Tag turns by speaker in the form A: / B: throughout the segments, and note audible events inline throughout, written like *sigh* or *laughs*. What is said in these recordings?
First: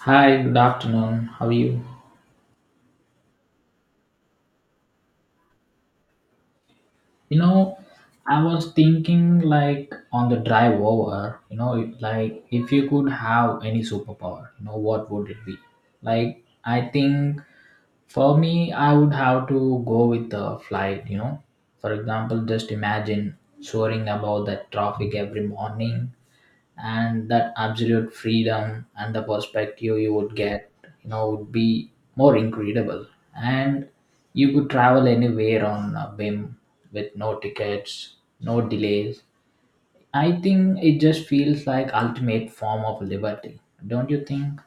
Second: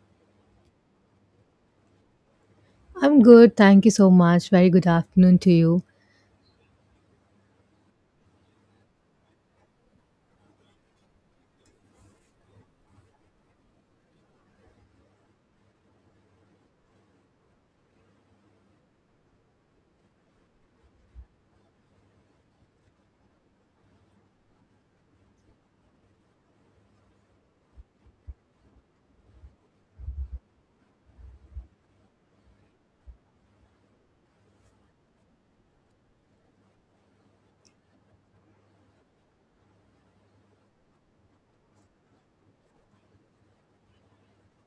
A: Hi, good afternoon. How are you?
B: I'm good. Thank you so much. Very good afternoon to you.
A: You know, I was thinking like on the drive over, like if you could have any superpower, what would it be? Like, I think for me, I would have to go with the flight. For example, just imagine soaring above that traffic every morning, and that absolute freedom, and the perspective you would get would be more incredible, and you could travel anywhere on a whim with no tickets, no delays. I think it just feels like ultimate form of liberty, don't you think?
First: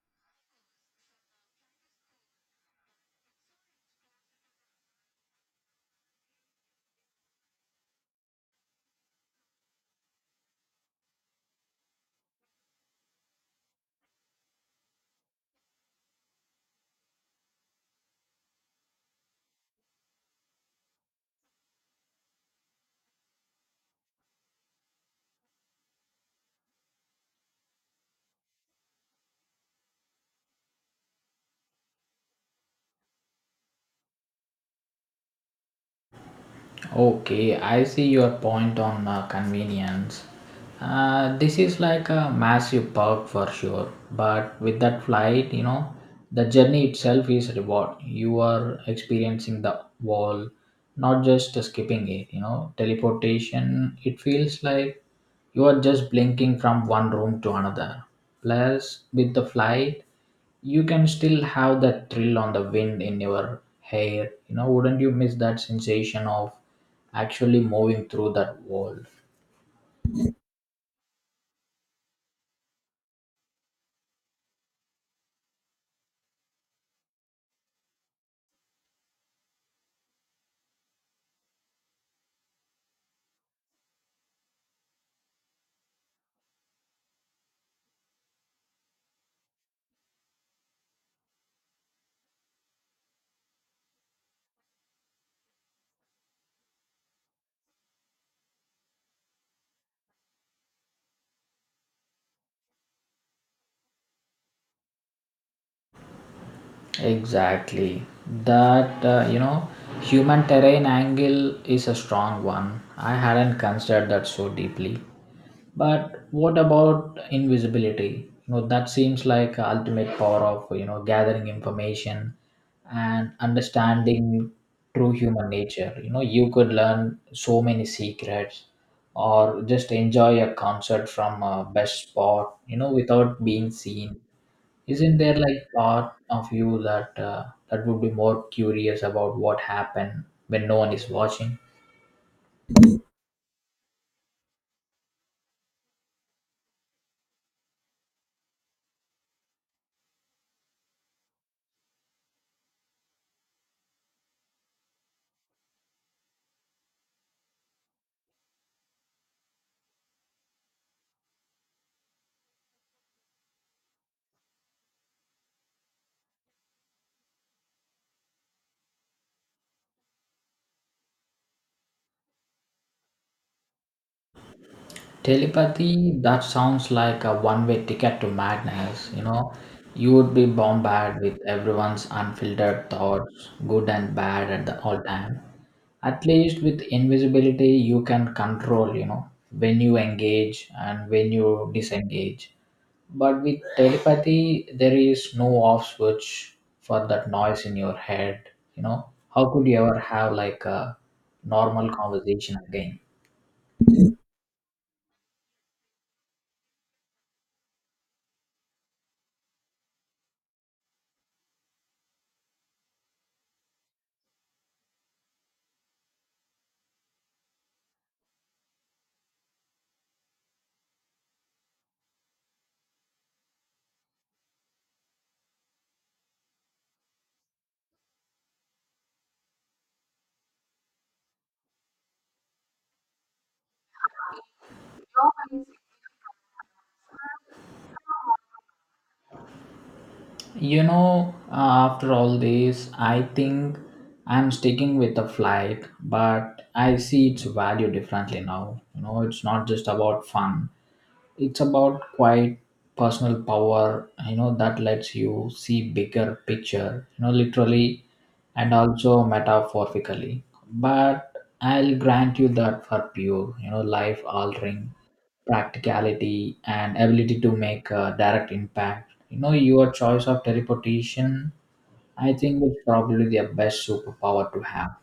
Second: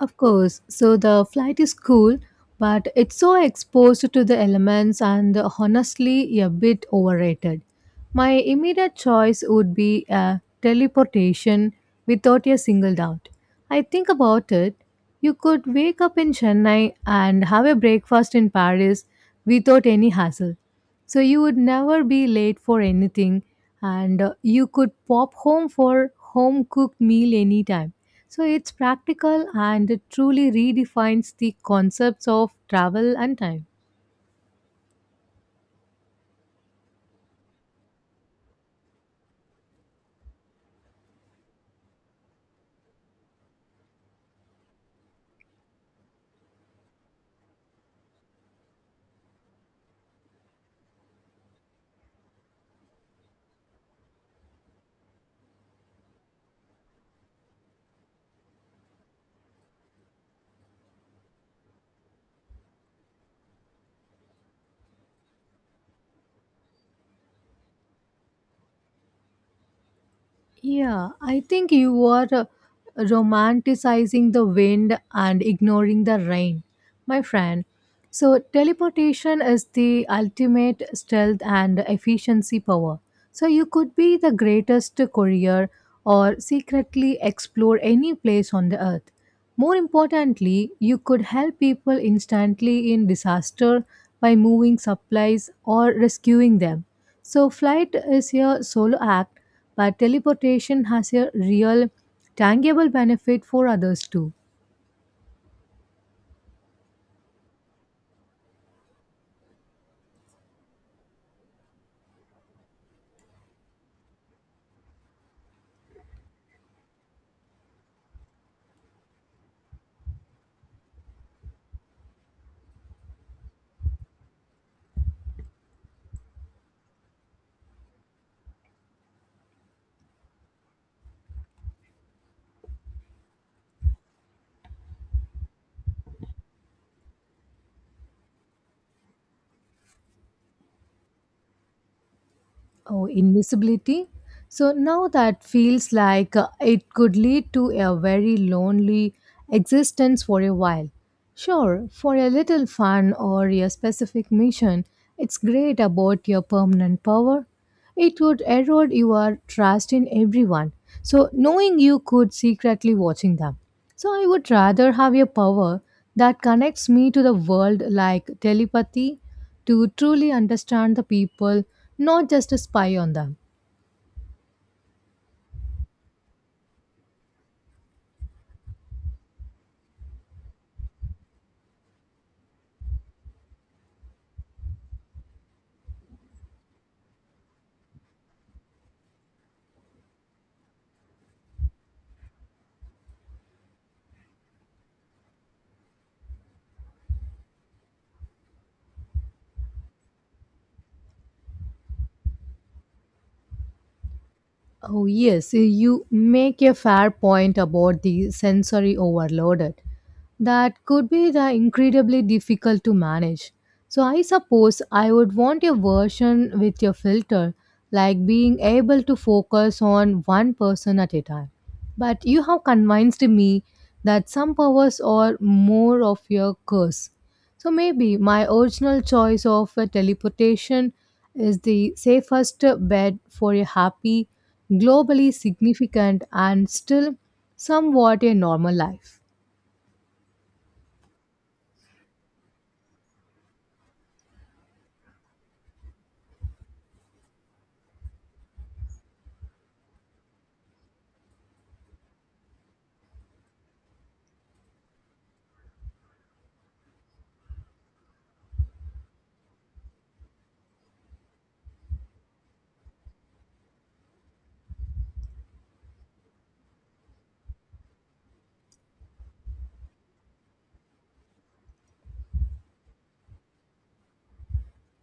B: Of course. So the flight is cool, but it's so exposed to the elements and honestly a bit overrated. My immediate choice would be a teleportation without a single doubt. I think about it. You could wake up in Chennai and have a breakfast in Paris without any hassle. So you would never be late for anything and you could pop home for home cooked meal anytime so it's practical and it truly redefines the concepts of travel and time.
A: Okay, I see your point on convenience. This is like a massive perk for sure, but with that flight, the journey itself is reward. You are experiencing the wall, not just skipping it. Teleportation. It feels like you are just blinking from one room to another. Plus, with the flight, you can still have that thrill on the wind in your hair wouldn't you miss that sensation of actually moving through that world?
B: Yeah, I think you are romanticizing the wind and ignoring the rain, my friend. So, teleportation is the ultimate stealth and efficiency power. So, you could be the greatest courier or secretly explore any place on the earth. More importantly, you could help people instantly in disaster by moving supplies or rescuing them. So, flight is your solo act but teleportation has a real, tangible benefit for others too.
A: Exactly. That, human terrain angle is a strong one. I hadn't considered that so deeply. But what about invisibility? That seems like a ultimate power of, gathering information and understanding true human nature. You could learn so many secrets, or just enjoy a concert from a best spot, without being seen. Isn't there like part of you that that would be more curious about what happened when no one is watching?
B: Oh, invisibility. So now that feels like it could lead to a very lonely existence for a while. Sure, for a little fun or a specific mission, it's great about your permanent power. It would erode your trust in everyone. So knowing you could secretly watching them. So I would rather have a power that connects me to the world like telepathy to truly understand the people, not just spy on them.
A: Telepathy, that sounds like a one-way ticket to madness. You would be bombarded with everyone's unfiltered thoughts, good and bad at the all time. At least with invisibility, you can control. When you engage and when you disengage. But with telepathy, there is no off switch for that noise in your head. How could you ever have like a normal conversation again?
B: Oh, yes, you make a fair point about the sensory overloaded. That could be the incredibly difficult to manage. So, I suppose I would want a version with a filter, like being able to focus on one person at a time. But you have convinced me that some powers are more of your curse. So maybe my original choice of a teleportation is the safest bed for a happy, globally significant, and still somewhat a normal life.
A: You know, uh, after all this, I think I'm sticking with the flight, but I see its value differently now. It's not just about fun, it's about quiet personal power that lets you see bigger picture literally and also metaphorically, but I'll grant you that for pure life altering practicality and ability to make a direct impact your choice of teleportation, I think, is probably the best superpower to have.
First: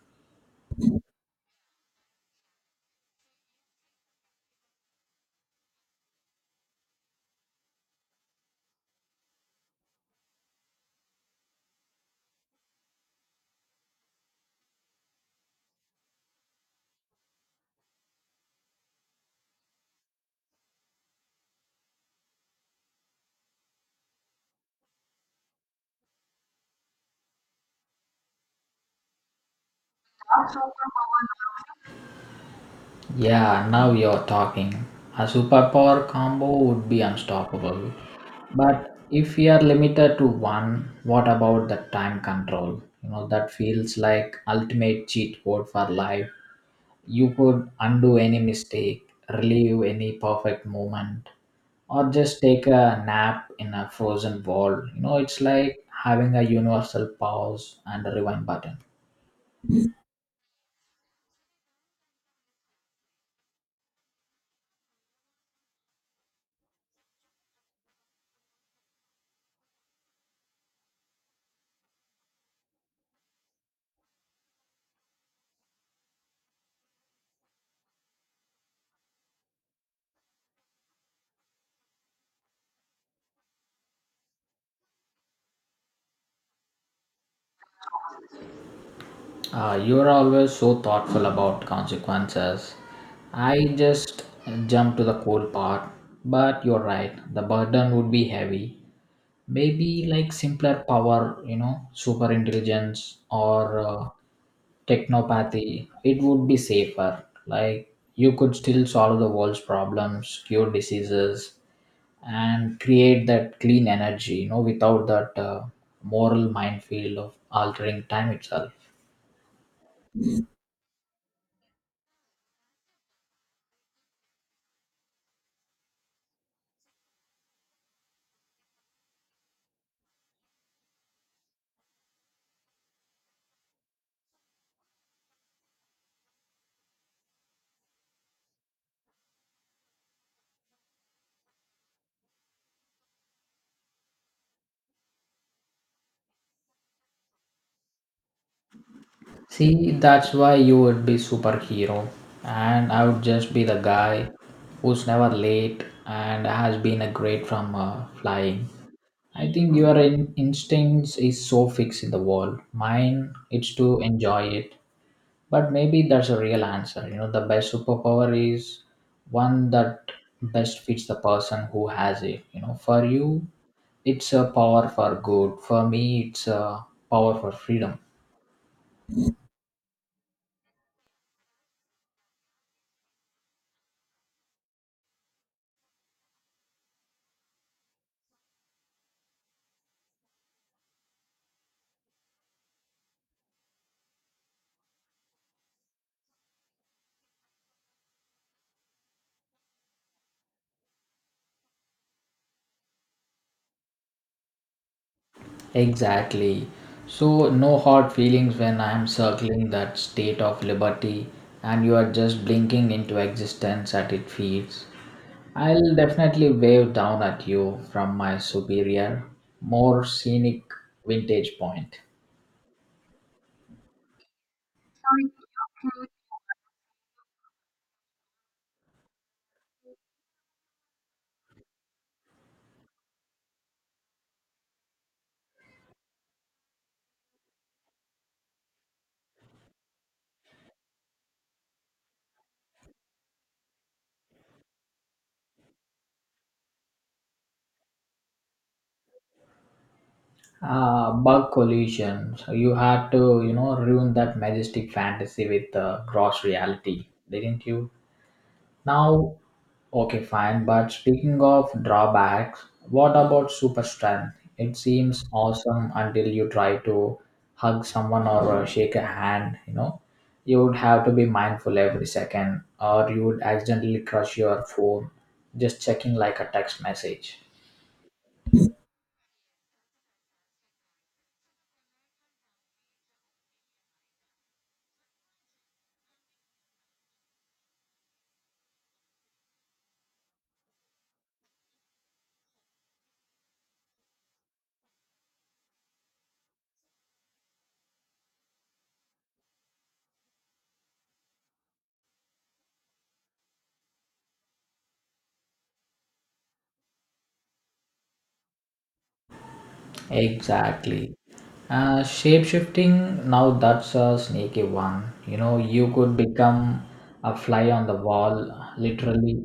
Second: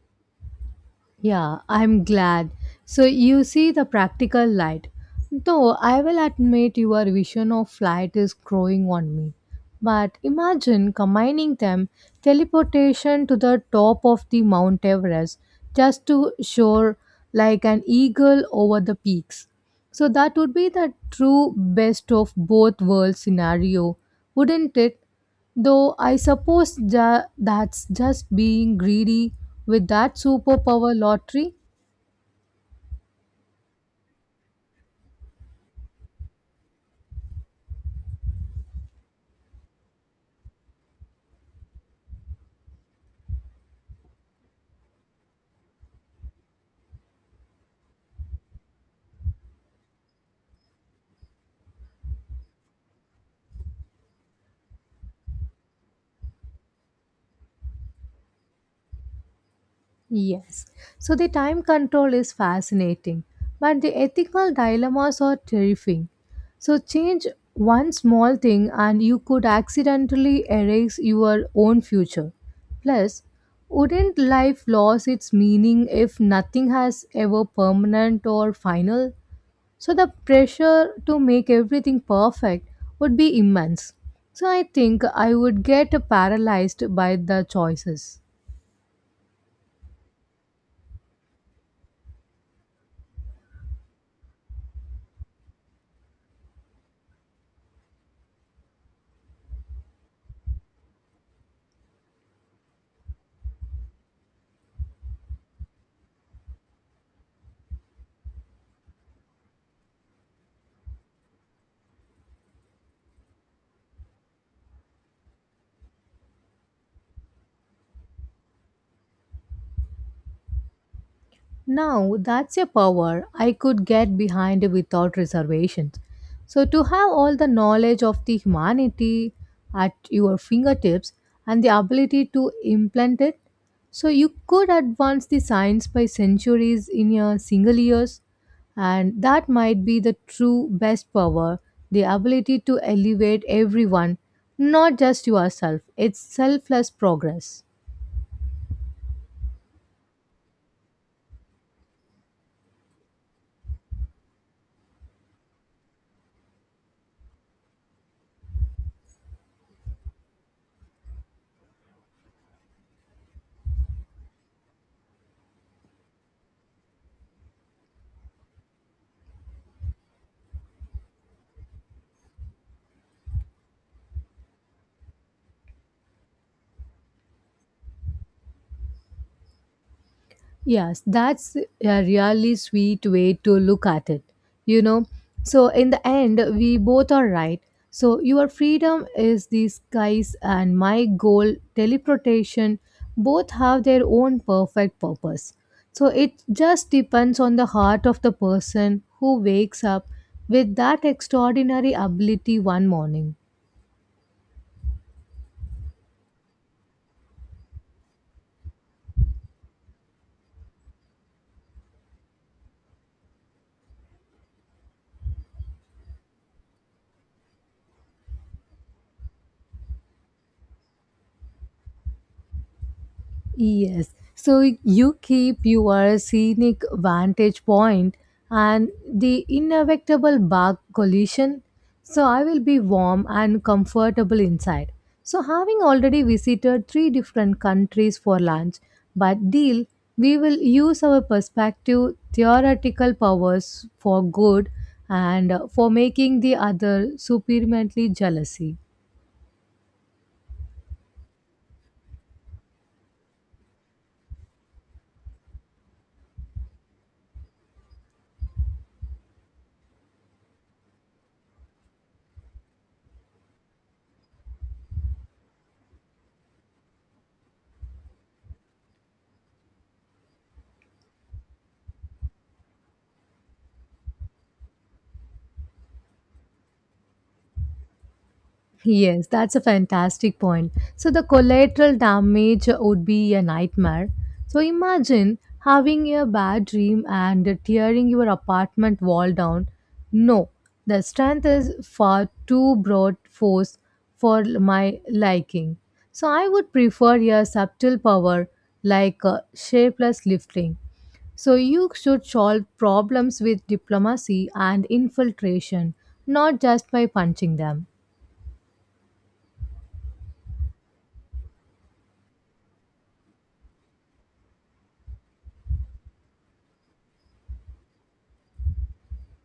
B: Yeah, I'm glad. So you see the practical light. Though I will admit your vision of flight is growing on me. But imagine combining them teleportation to the top of the Mount Everest just to soar like an eagle over the peaks. So that would be the true best of both worlds scenario, wouldn't it? Though I suppose that's just being greedy with that superpower lottery.
A: Yeah, now you're talking. A superpower combo would be unstoppable. But if we are limited to one, what about the time control? That feels like ultimate cheat code for life. You could undo any mistake, relive any perfect moment, or just take a nap in a frozen world. It's like having a universal pause and a rewind button.
B: Yes. So the time control is fascinating, but the ethical dilemmas are terrifying. So change one small thing and you could accidentally erase your own future. Plus, wouldn't life lose its meaning if nothing has ever permanent or final? So the pressure to make everything perfect would be immense. So I think I would get paralyzed by the choices.
A: You're always so thoughtful about consequences. I just jump to the cold part. But you're right, the burden would be heavy. Maybe like simpler power, super intelligence or technopathy, it would be safer. Like you could still solve the world's problems, cure diseases, and create that clean energy, without that moral minefield of altering time itself.
B: Now, that's a power I could get behind without reservations. So, to have all the knowledge of the humanity at your fingertips and the ability to implant it, so you could advance the science by centuries in a single years, and that might be the true best power, the ability to elevate everyone, not just yourself. It's selfless progress.
A: See, that's why you would be superhero, and I would just be the guy who's never late and has been a great from flying. I think your instincts is so fixed in the world. Mine, it's to enjoy it. But maybe that's a real answer. The best superpower is one that best fits the person who has it. For you, it's a power for good. For me, it's a power for freedom.
B: Yes, that's a really sweet way to look at it. You know, so in the end, we both are right. So your freedom is the skies and my goal, teleportation, both have their own perfect purpose. So it just depends on the heart of the person who wakes up with that extraordinary ability one morning.
A: Exactly. So, no hard feelings when I am circling that state of liberty and you are just blinking into existence at its feet. I'll definitely wave down at you from my superior, more scenic vintage point.
B: Yes. So you keep your scenic vantage point and the inevitable bark collision. So I will be warm and comfortable inside. So having already visited three different countries for lunch, but deal, we will use our perspective theoretical powers for good and for making the other supremely jealousy.
A: Bug collision. So you had to, ruin that majestic fantasy with gross reality, didn't you? Now, okay, fine. But speaking of drawbacks, what about super strength? It seems awesome until you try to hug someone or shake a hand. You would have to be mindful every second, or you would accidentally crush your phone just checking like a text message.
B: Yes, that's a fantastic point. So the collateral damage would be a nightmare. So imagine having a bad dream and tearing your apartment wall down. No, the strength is far too broad force for my liking. So I would prefer a subtle power like shapeless lifting. So you should solve problems with diplomacy and infiltration, not just by punching them.
A: Exactly. Shape shifting, now that's a sneaky one. You could become a fly on the wall, literally,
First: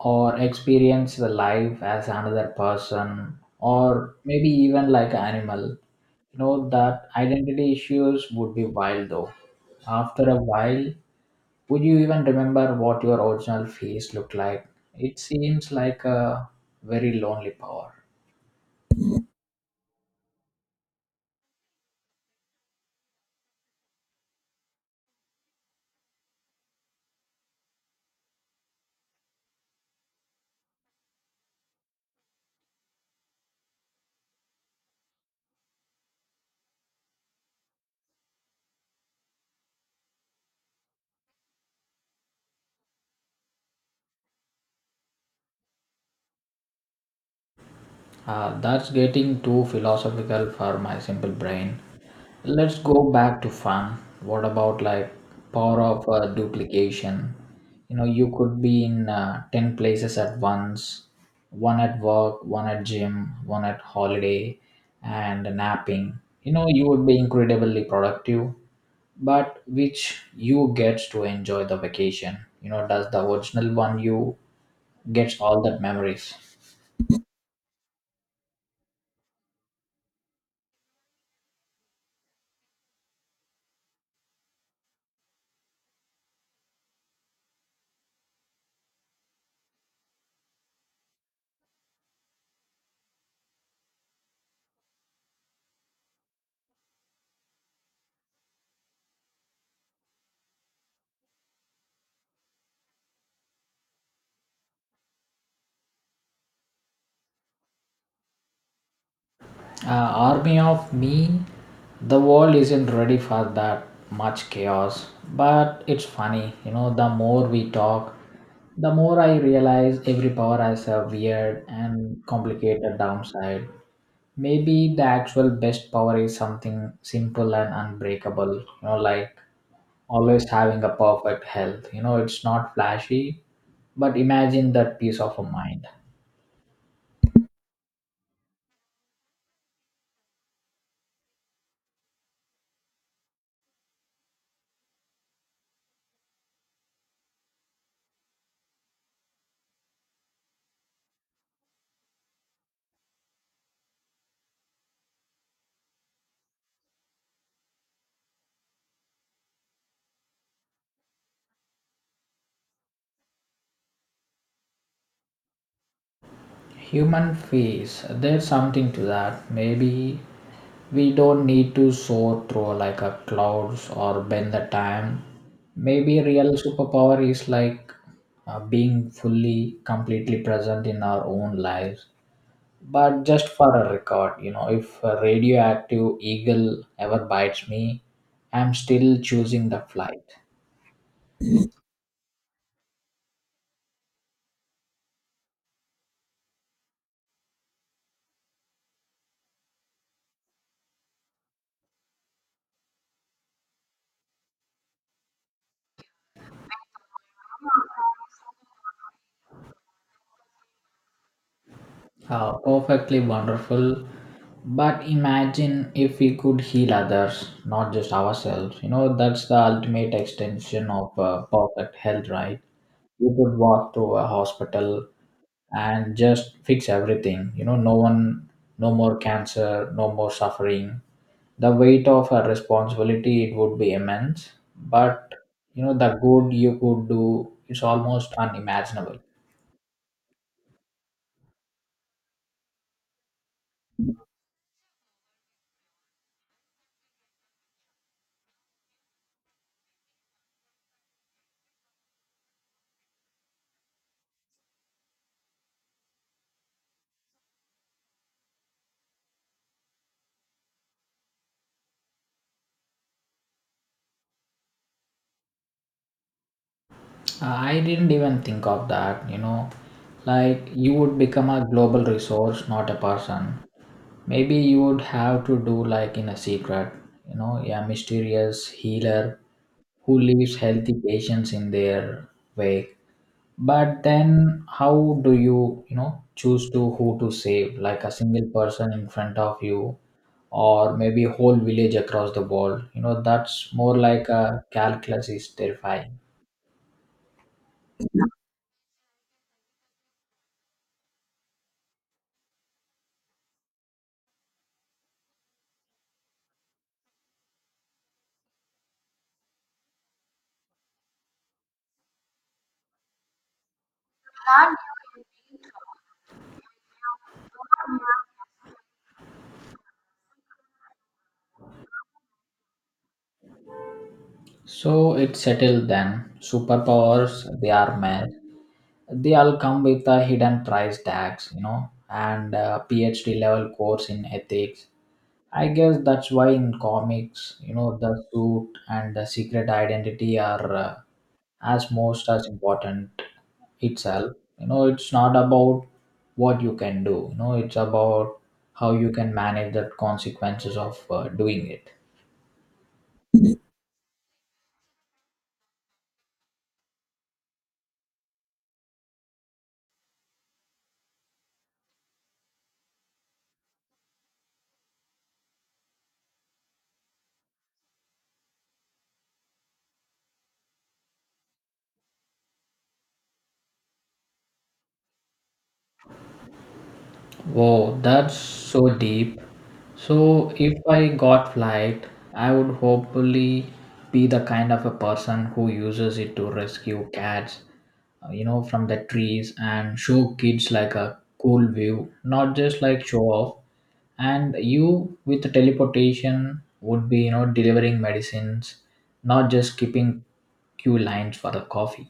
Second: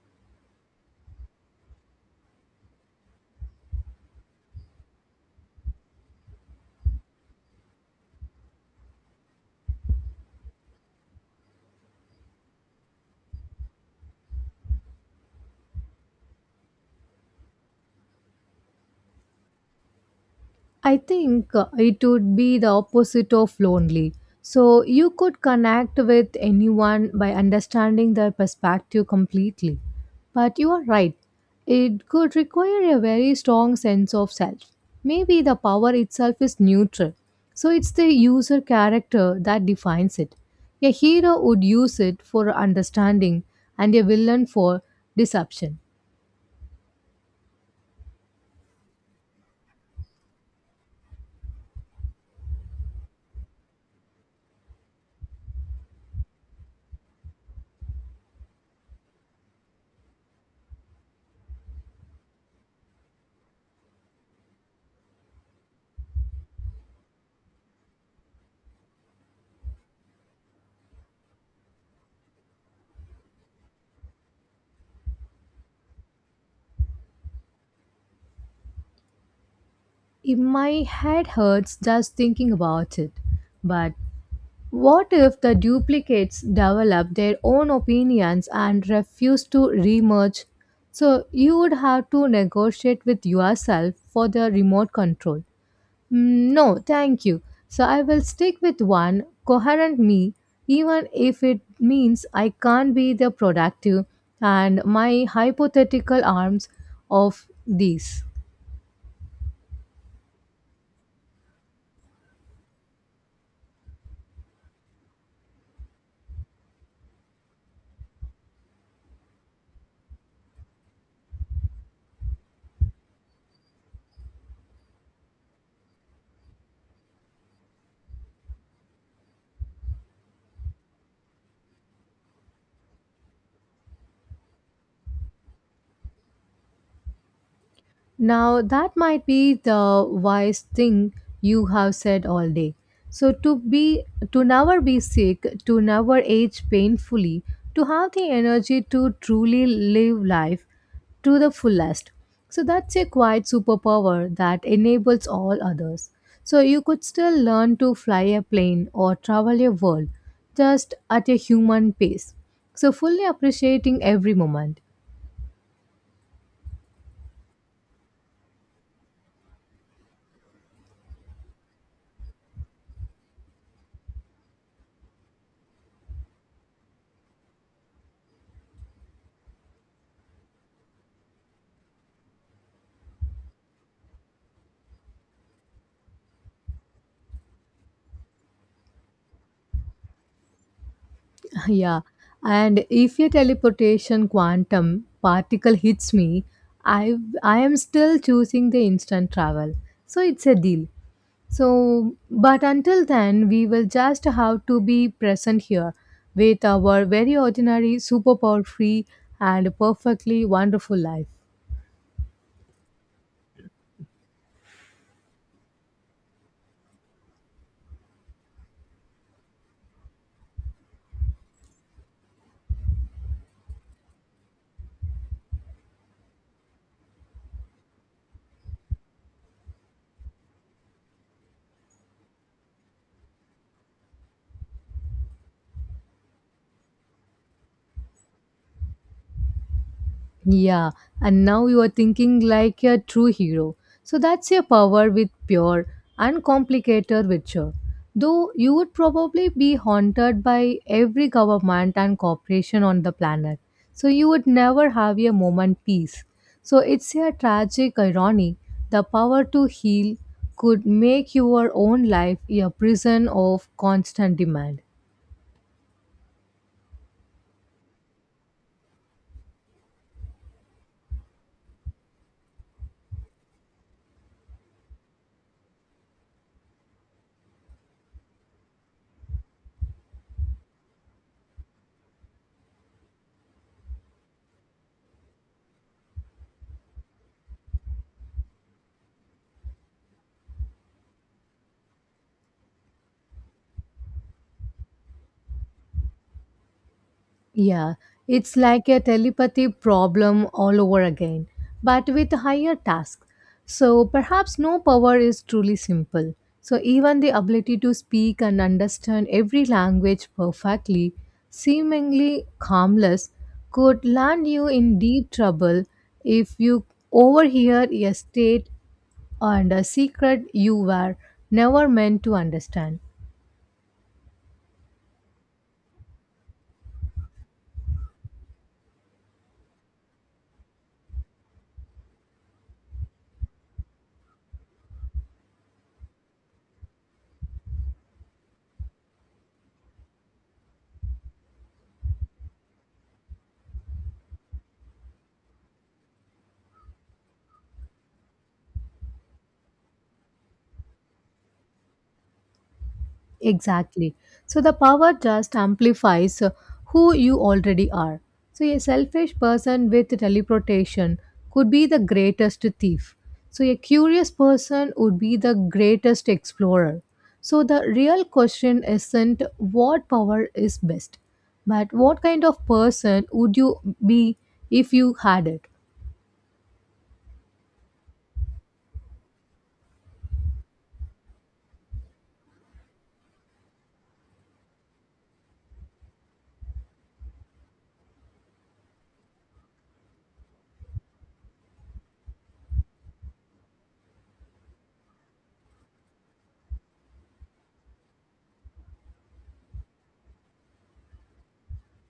A: or experience the life as another person, or maybe even like an animal. That identity issues would be wild though. After a while, would you even remember what your original face looked like? It seems like a very lonely power.
B: I think it would be the opposite of lonely. So you could connect with anyone by understanding their perspective completely. But you are right, it could require a very strong sense of self. Maybe the power itself is neutral, so it's the user character that defines it. A hero would use it for understanding and a villain for deception.
A: That's getting too philosophical for my simple brain. Let's go back to fun. What about like power of duplication? You could be in 10 places at once, one at work, one at gym, one at holiday, and napping. You would be incredibly productive, but which you gets to enjoy the vacation? Does the original one you gets all that memories?
B: If my head hurts just thinking about it, but what if the duplicates develop their own opinions and refuse to remerge? So you would have to negotiate with yourself for the remote control. Mm, no, thank you. So I will stick with one coherent me, even if it means I can't be the productive and my hypothetical arms of these.
A: Army of me, the world isn't ready for that much chaos. But it's funny, the more we talk, the more I realize every power has a weird and complicated downside. Maybe the actual best power is something simple and unbreakable, like always having a perfect health. It's not flashy, but imagine that peace of a mind.
B: Now, that might be the wise thing you have said all day. So, to be, to never be sick, to never age painfully, to have the energy to truly live life to the fullest. So, that's a quiet superpower that enables all others. So, you could still learn to fly a plane or travel a world just at a human pace. So, fully appreciating every moment.
A: Human face, there's something to that. Maybe we don't need to soar through like a clouds or bend the time. Maybe real superpower is like being fully completely present in our own lives. But just for a record if a radioactive eagle ever bites me, I'm still choosing the flight.
B: Yeah, and if your teleportation quantum particle hits me, I I am still choosing the instant travel. So it's a deal. So, but until then, we will just have to be present here with our very ordinary, superpower free, and perfectly wonderful life.
A: How perfectly wonderful. But imagine if we could heal others, not just ourselves. That's the ultimate extension of perfect health, right? You could walk through a hospital and just fix everything. No one, no more cancer, no more suffering. The weight of a responsibility, it would be immense. But, the good you could do is almost unimaginable.
B: Yeah, and now you are thinking like a true hero. So that's your power with pure, uncomplicated virtue. Though you would probably be haunted by every government and corporation on the planet. So you would never have a moment peace. So it's a tragic irony. The power to heal could make your own life a prison of constant demand.
A: I didn't even think of that. Like, you would become a global resource, not a person. Maybe you would have to do like in a secret, a mysterious healer who leaves healthy patients in their wake. But then, how do you, choose to who to save? Like a single person in front of you, or maybe a whole village across the world. That's more like a calculus is terrifying.
B: Yeah, it's like a telepathy problem all over again, but with higher tasks. So perhaps no power is truly simple. So even the ability to speak and understand every language perfectly, seemingly harmless, could land you in deep trouble if you overhear a state and a secret you were never meant to understand.
A: So it's settled then. Superpowers, they are mad. They all come with a hidden price tags, and a PhD level course in ethics. I guess that's why in comics, the suit and the secret identity are as most as important itself. It's not about what you can do. It's about how you can manage the consequences of doing it.
B: Exactly. So the power just amplifies who you already are. So a selfish person with teleportation could be the greatest thief. So a curious person would be the greatest explorer. So the real question isn't what power is best, but what kind of person would you be if you had it?
A: Wow, that's so deep. So, if I got flight, I would hopefully be the kind of a person who uses it to rescue cats, from the trees and show kids like a cool view, not just like show off. And you with the teleportation would be, delivering medicines, not just keeping queue lines for the coffee.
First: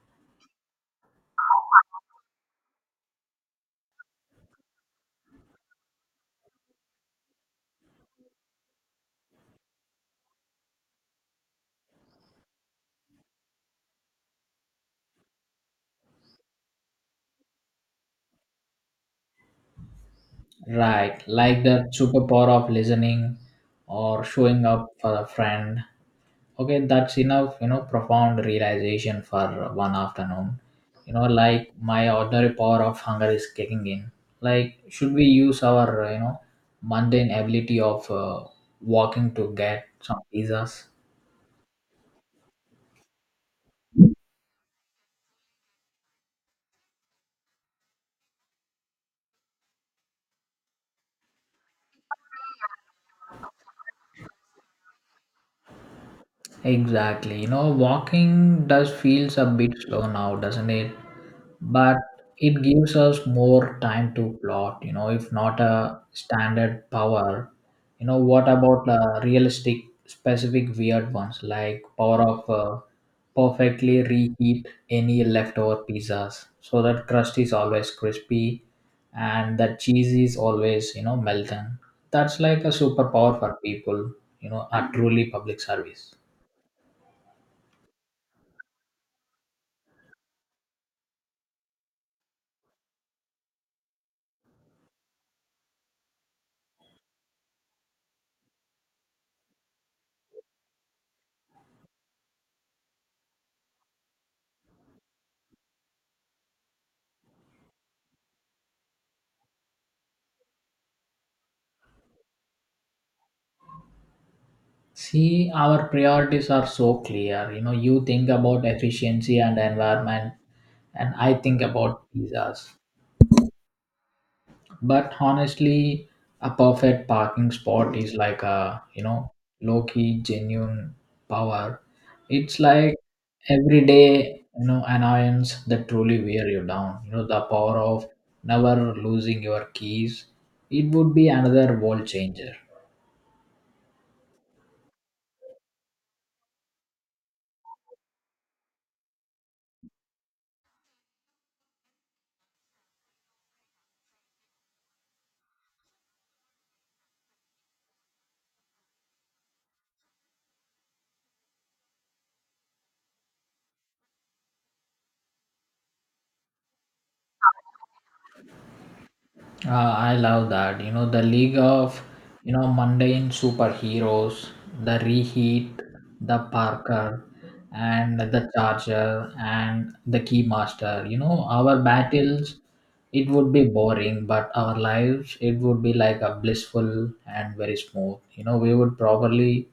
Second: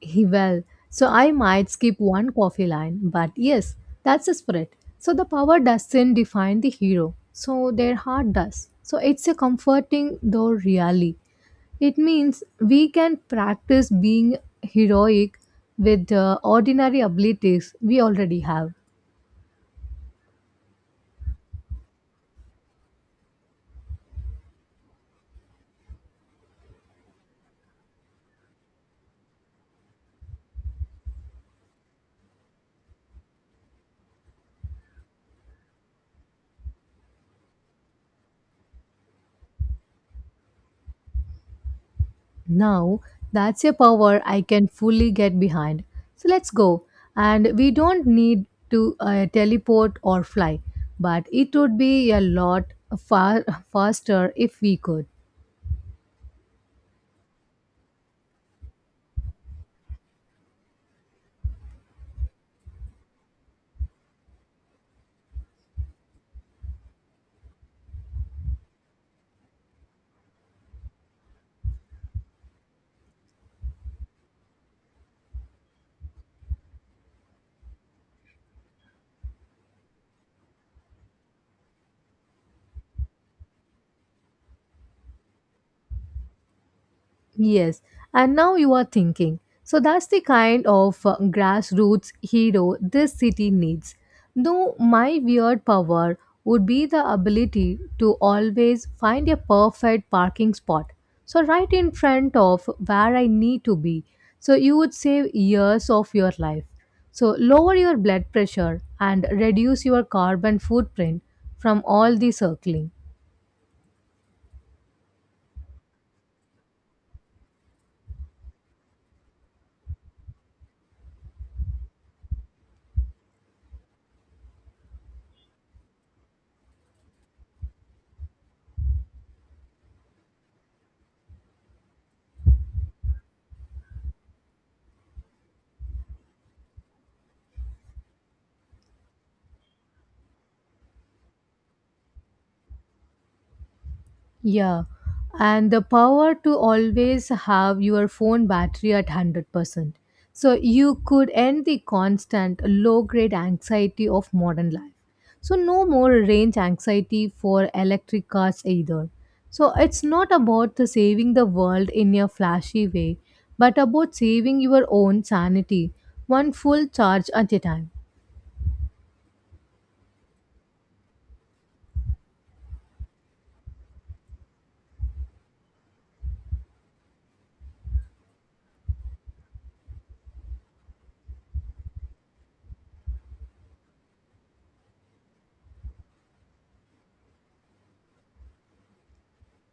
B: He- Well, so I might skip one coffee line, but yes, that's the spirit. So the power doesn't define the hero, so their heart does. So it's a comforting though really. It means we can practice being heroic with the ordinary abilities we already have.
A: Right, like that superpower of listening or showing up for a friend. Okay, that's enough, profound realization for one afternoon. Like my ordinary power of hunger is kicking in. Like, should we use our, mundane ability of walking to get some pizzas?
B: Now, that's a power I can fully get behind. So let's go. And we don't need to teleport or fly, but it would be a lot far *laughs* faster if we could.
A: Exactly. Walking does feels a bit slow now, doesn't it? But it gives us more time to plot, if not a standard power. What about realistic, specific, weird ones like power of perfectly reheat any leftover pizzas so that crust is always crispy and the cheese is always, melting. That's like a superpower for people, are truly public service.
B: Yes, and now you are thinking. So that's the kind of grassroots hero this city needs. Though my weird power would be the ability to always find a perfect parking spot. So, right in front of where I need to be. So, you would save years of your life. So, lower your blood pressure and reduce your carbon footprint from all the circling.
A: See, our priorities are so clear. You think about efficiency and environment, and I think about pizzas. But honestly, a perfect parking spot is like a, low key, genuine power. It's like everyday, annoyance that truly wear you down. The power of never losing your keys. It would be another world changer.
B: Yeah, and the power to always have your phone battery at 100%. So you could end the constant low grade anxiety of modern life. So, no more range anxiety for electric cars either. So, it's not about the saving the world in a flashy way, but about saving your own sanity, one full charge at a time.
A: I love that. The League of, mundane superheroes, the Reheat, the Parker, and the Charger, and the Keymaster. Our battles, it would be boring, but our lives, it would be like a blissful and very smooth. We would probably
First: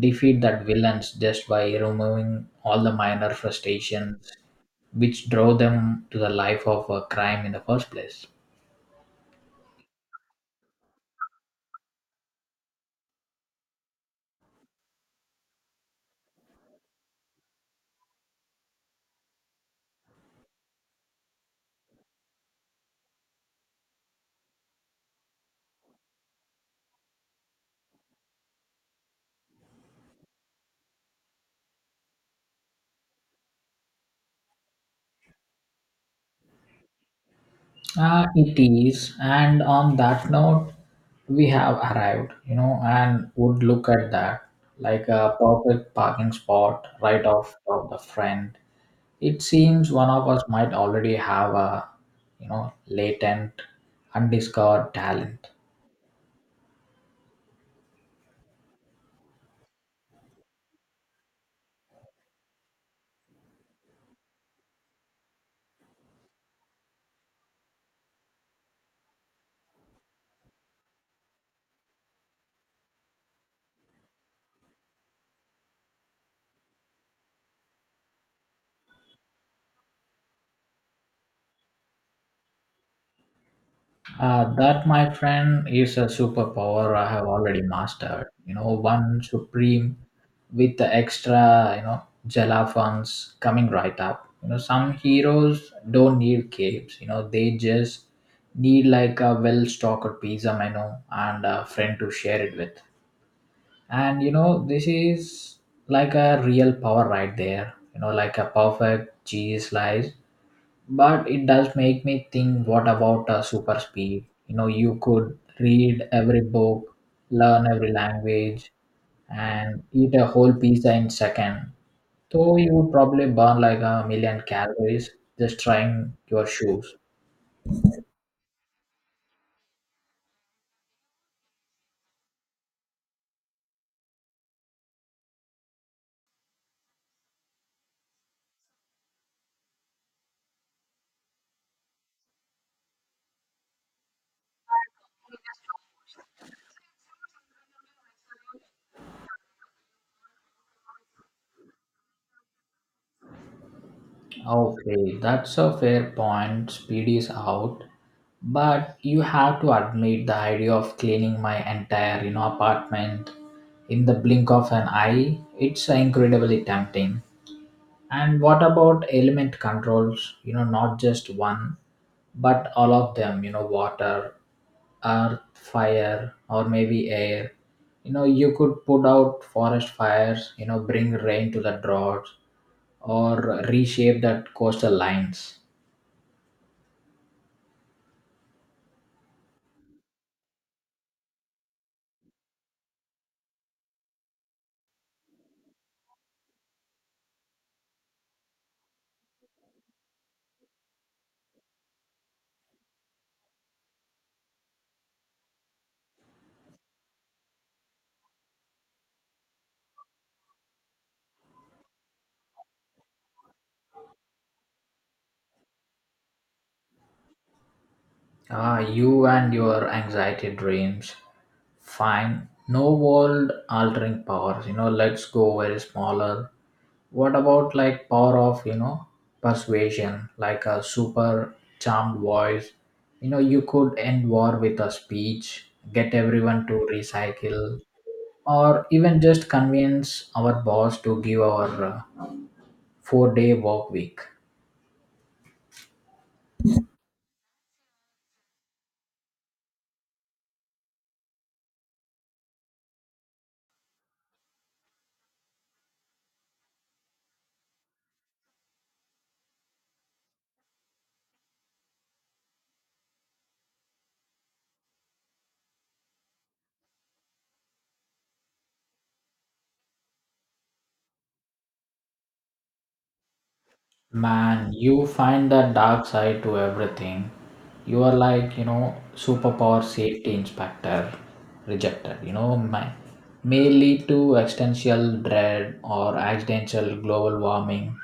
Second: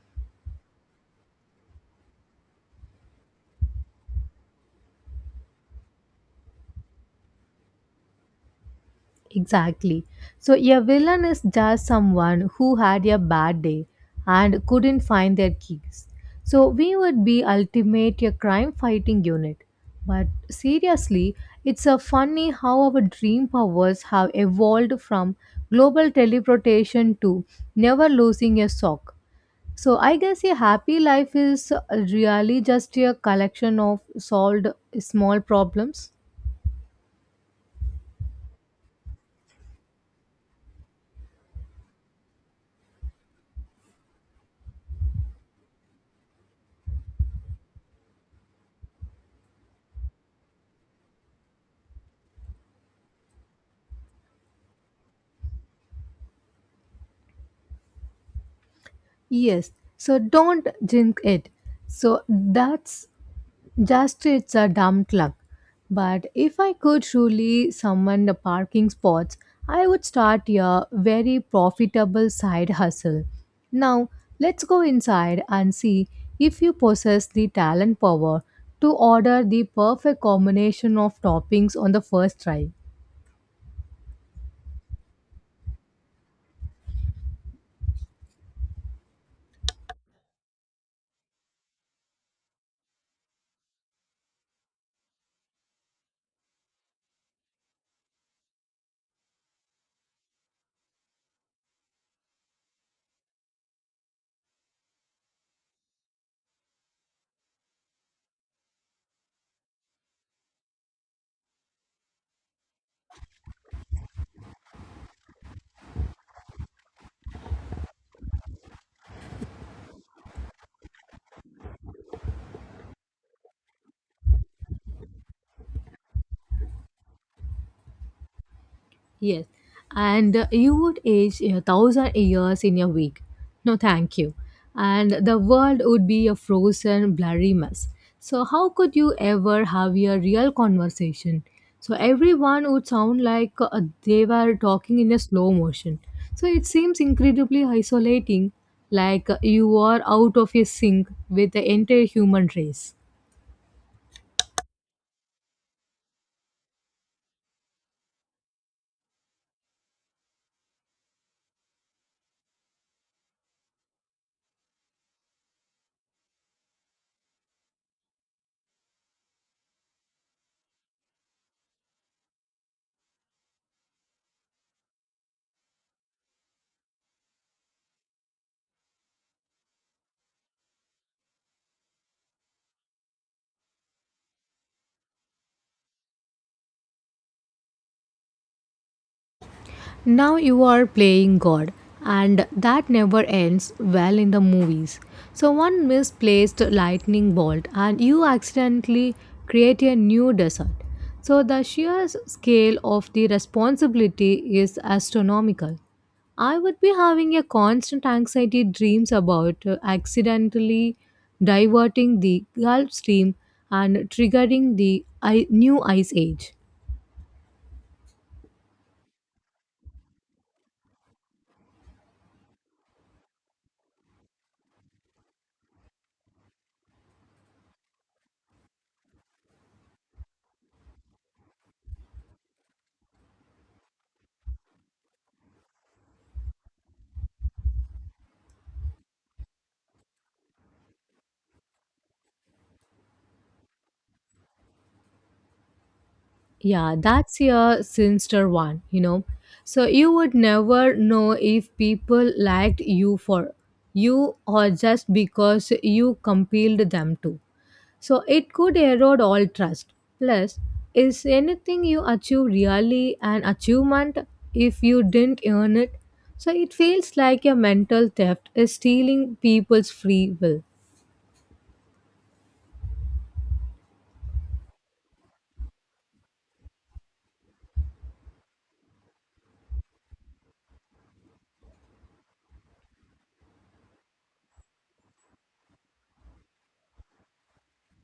A: defeat that villains just by removing all the minor frustrations which drove them to the life of a crime in the first place.
B: Exactly. So, a villain is just someone who had a bad day and couldn't find their keys. So, we would be ultimate a crime fighting unit. But seriously, it's a funny how our dream powers have evolved from global teleportation to never losing a sock. So, I guess a happy life is really just a collection of solved small problems.
A: It is, and on that note, we have arrived, you know, and would look at that like a perfect parking spot right off of the front. It seems one of us might already have a, you know, latent, undiscovered talent.
B: Yes, so don't drink it. So that's just it's a dumb luck. But if I could truly summon the parking spots, I would start a very profitable side hustle. Now, let's go inside and see if you possess the talent power to order the perfect combination of toppings on the first try.
A: That, my friend, is a superpower I have already mastered. You know, one supreme with the extra, you know, gelafons coming right up. You know, some heroes don't need capes. You know, they just need like a well-stocked pizza menu and a friend to share it with. And you know, this is like a real power right there. You know, like a perfect cheese slice, but it does make me think, what about super speed? You know, you could read every book, learn every language, and eat a whole pizza in second, so you would probably burn like a million calories just trying your shoes.
B: Yes, and you would age a thousand years in a week. No, thank you. And the world would be a frozen, blurry mess. So, how could you ever have a real conversation? So, everyone would sound like they were talking in a slow motion. So, it seems incredibly isolating, like you are out of a sync with the entire human race.
A: Okay, that's a fair point, speed is out, but you have to admit the idea of cleaning my entire, you know, apartment in the blink of an eye, it's incredibly tempting. And what about element controls? You know, not just one, but all of them, you know, water, earth, fire, or maybe air. You know, you could put out forest fires, you know, bring rain to the droughts, or reshape that coastal lines.
B: Now you are playing God, and that never ends well in the movies. So, one misplaced lightning bolt, and you accidentally create a new desert. So, the sheer scale of the responsibility is astronomical. I would be having a constant anxiety dreams about accidentally diverting the Gulf Stream and triggering the new ice age.
A: Ah, you and your anxiety dreams. Fine. No world altering powers. You know, let's go very smaller. What about like power of, you know, persuasion, like a super charmed voice? You know, you could end war with a speech, get everyone to recycle, or even just convince our boss to give our four-day work week.
B: Yeah, that's your sinister one, you know. So you would never know if people liked you for you or just because you compelled them to. So it could erode all trust. Plus, is anything you achieve really an achievement if you didn't earn it? So it feels like your mental theft is stealing people's free will.
A: Man, you find the dark side to everything. You are like, you know, superpower safety inspector rejected. You know, my, may lead to existential dread or accidental global warming.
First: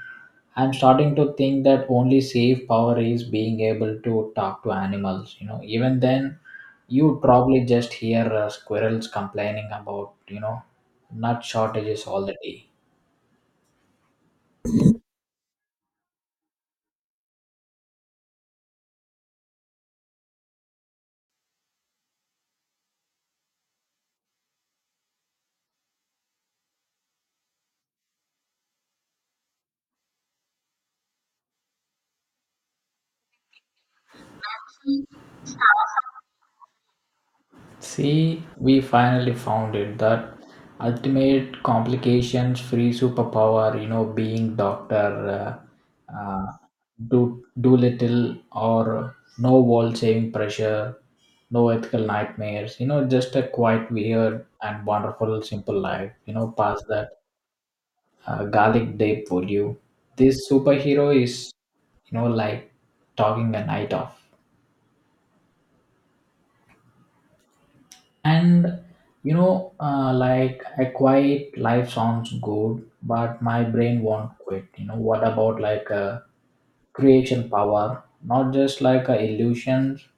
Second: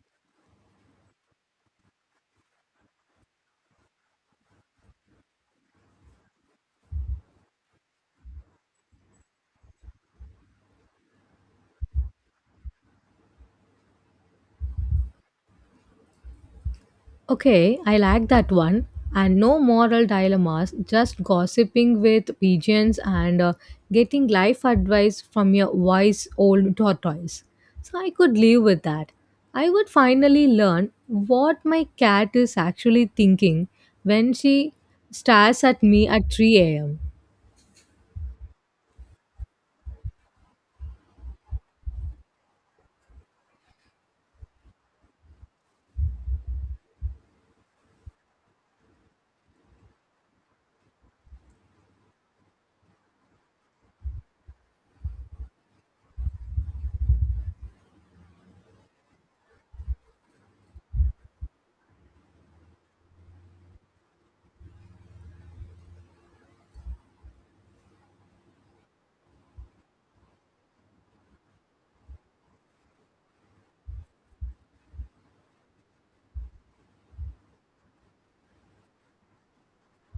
A: I'm starting to think that only safe power is being able to talk to animals. You know, even then, you probably just hear squirrels complaining about, you know, nut shortages all the day.
B: Okay, I like that one. And no moral dilemmas, just gossiping with pigeons and getting life advice from your wise old tortoise. So I could live with that. I would finally learn what my cat is actually thinking when she stares at me at 3 am.
A: See, we finally found it, that ultimate complications free superpower, you know, being Dr. Uh, uh, do little or no wall saving pressure, no ethical nightmares, you know, just a quiet, weird, and wonderful, simple life, you know, past that garlic day for you. This superhero is, you know, like talking a night off. And you know, like a quiet life sounds good, but my brain won't quit. You know, what about like a creation power, not just like a illusions,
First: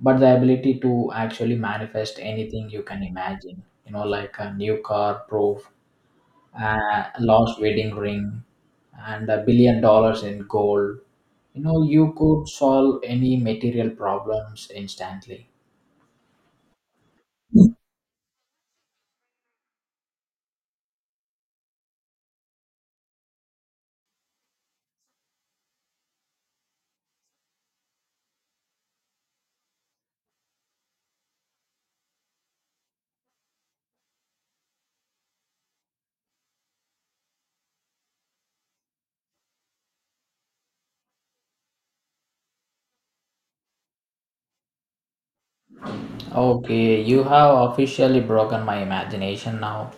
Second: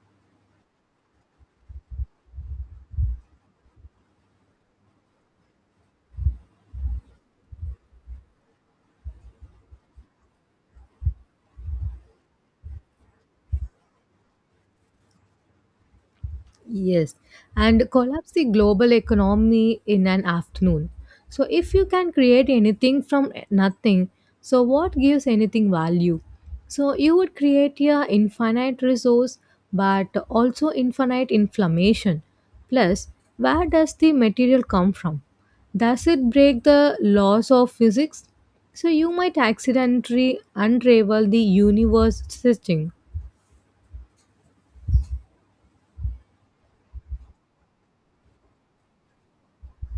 A: but the ability to actually manifest anything you can imagine? You know, like a new car proof, lost wedding ring, and $1 billion in gold. You know, you could solve any material problems instantly.
B: Yes, and collapse the global economy in an afternoon. So, if you can create anything from nothing, so what gives anything value? So, you would create a infinite resource but also infinite inflammation. Plus, where does the material come from? Does it break the laws of physics? So, you might accidentally unravel the universe's stitching.
A: Okay, you have officially broken my imagination now.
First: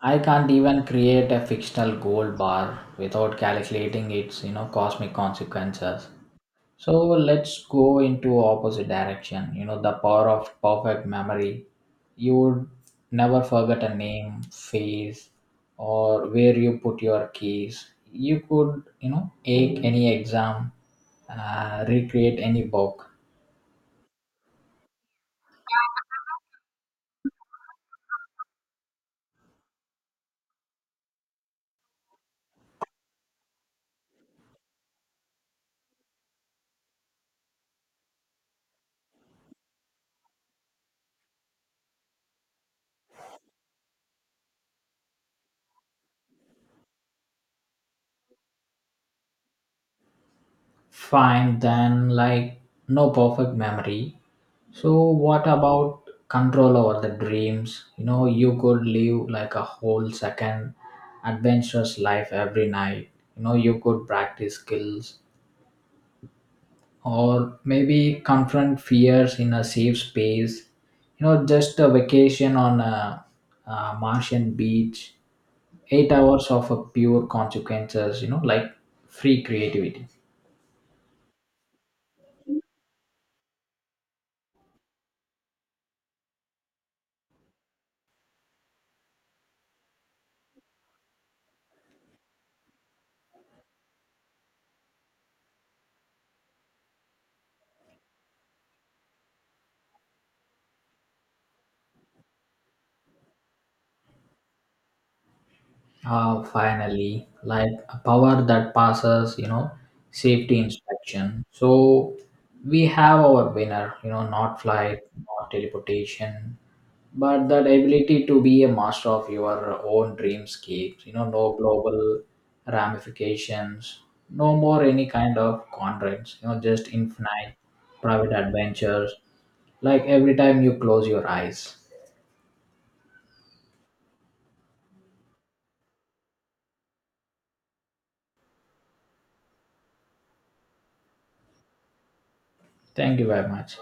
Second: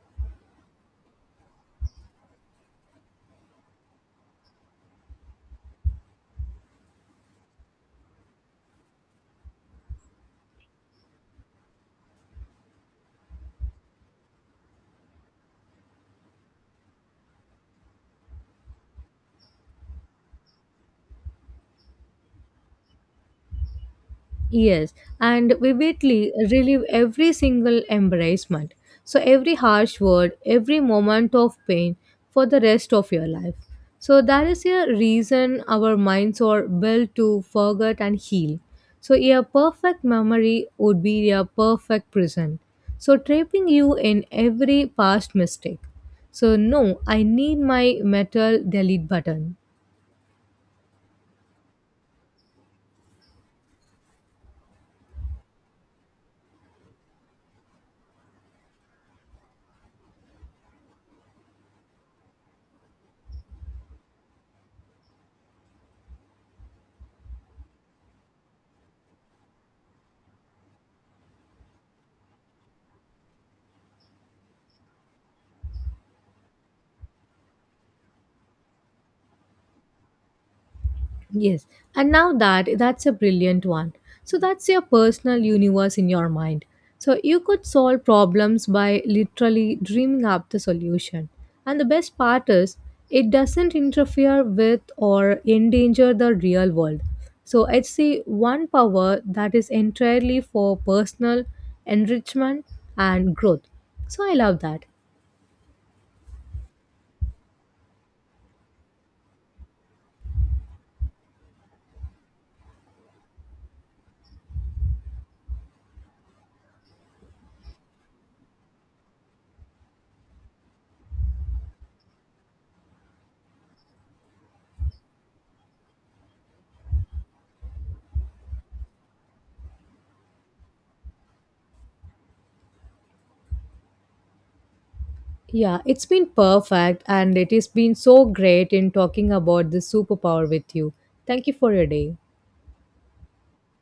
A: I can't even create a fictional gold bar without calculating its, you know, cosmic consequences. So let's go into opposite direction. You know, the power of perfect memory. You would never forget a name, face, or where you put your keys. You could, you know, take any exam, recreate any book.
B: Yes, and vividly relive every single embarrassment. So, every harsh word, every moment of pain for the rest of your life. So, that is a reason our minds are built to forget and heal. So, a perfect memory would be a perfect prison. So, trapping you in every past mistake. So, no, I need my metal delete button.
A: Fine, then, like, no perfect memory. So, what about control over the dreams? You know, you could live like a whole second adventurous life every night. You know, you could practice skills or maybe confront fears in a safe space. You know, just a vacation on a Martian beach, 8 hours of a pure consequences, you know, like free creativity.
B: Yes, and now that that's a brilliant one. So that's your personal universe in your mind. So you could solve problems by literally dreaming up the solution. And the best part is it doesn't interfere with or endanger the real world. So it's the one power that is entirely for personal enrichment and growth. So I love that.
A: Ah, finally, like a power that passes, you know, safety inspection. So we have our winner, you know, not flight, not teleportation, but that ability to be a master of your own dreamscapes, you know, no global ramifications, no more any kind of constraints, you know, just infinite private adventures, like every time you close your eyes.
B: Yeah, it's been perfect and it has been so great in talking about this superpower with you. Thank you for your day.
A: Thank you very much.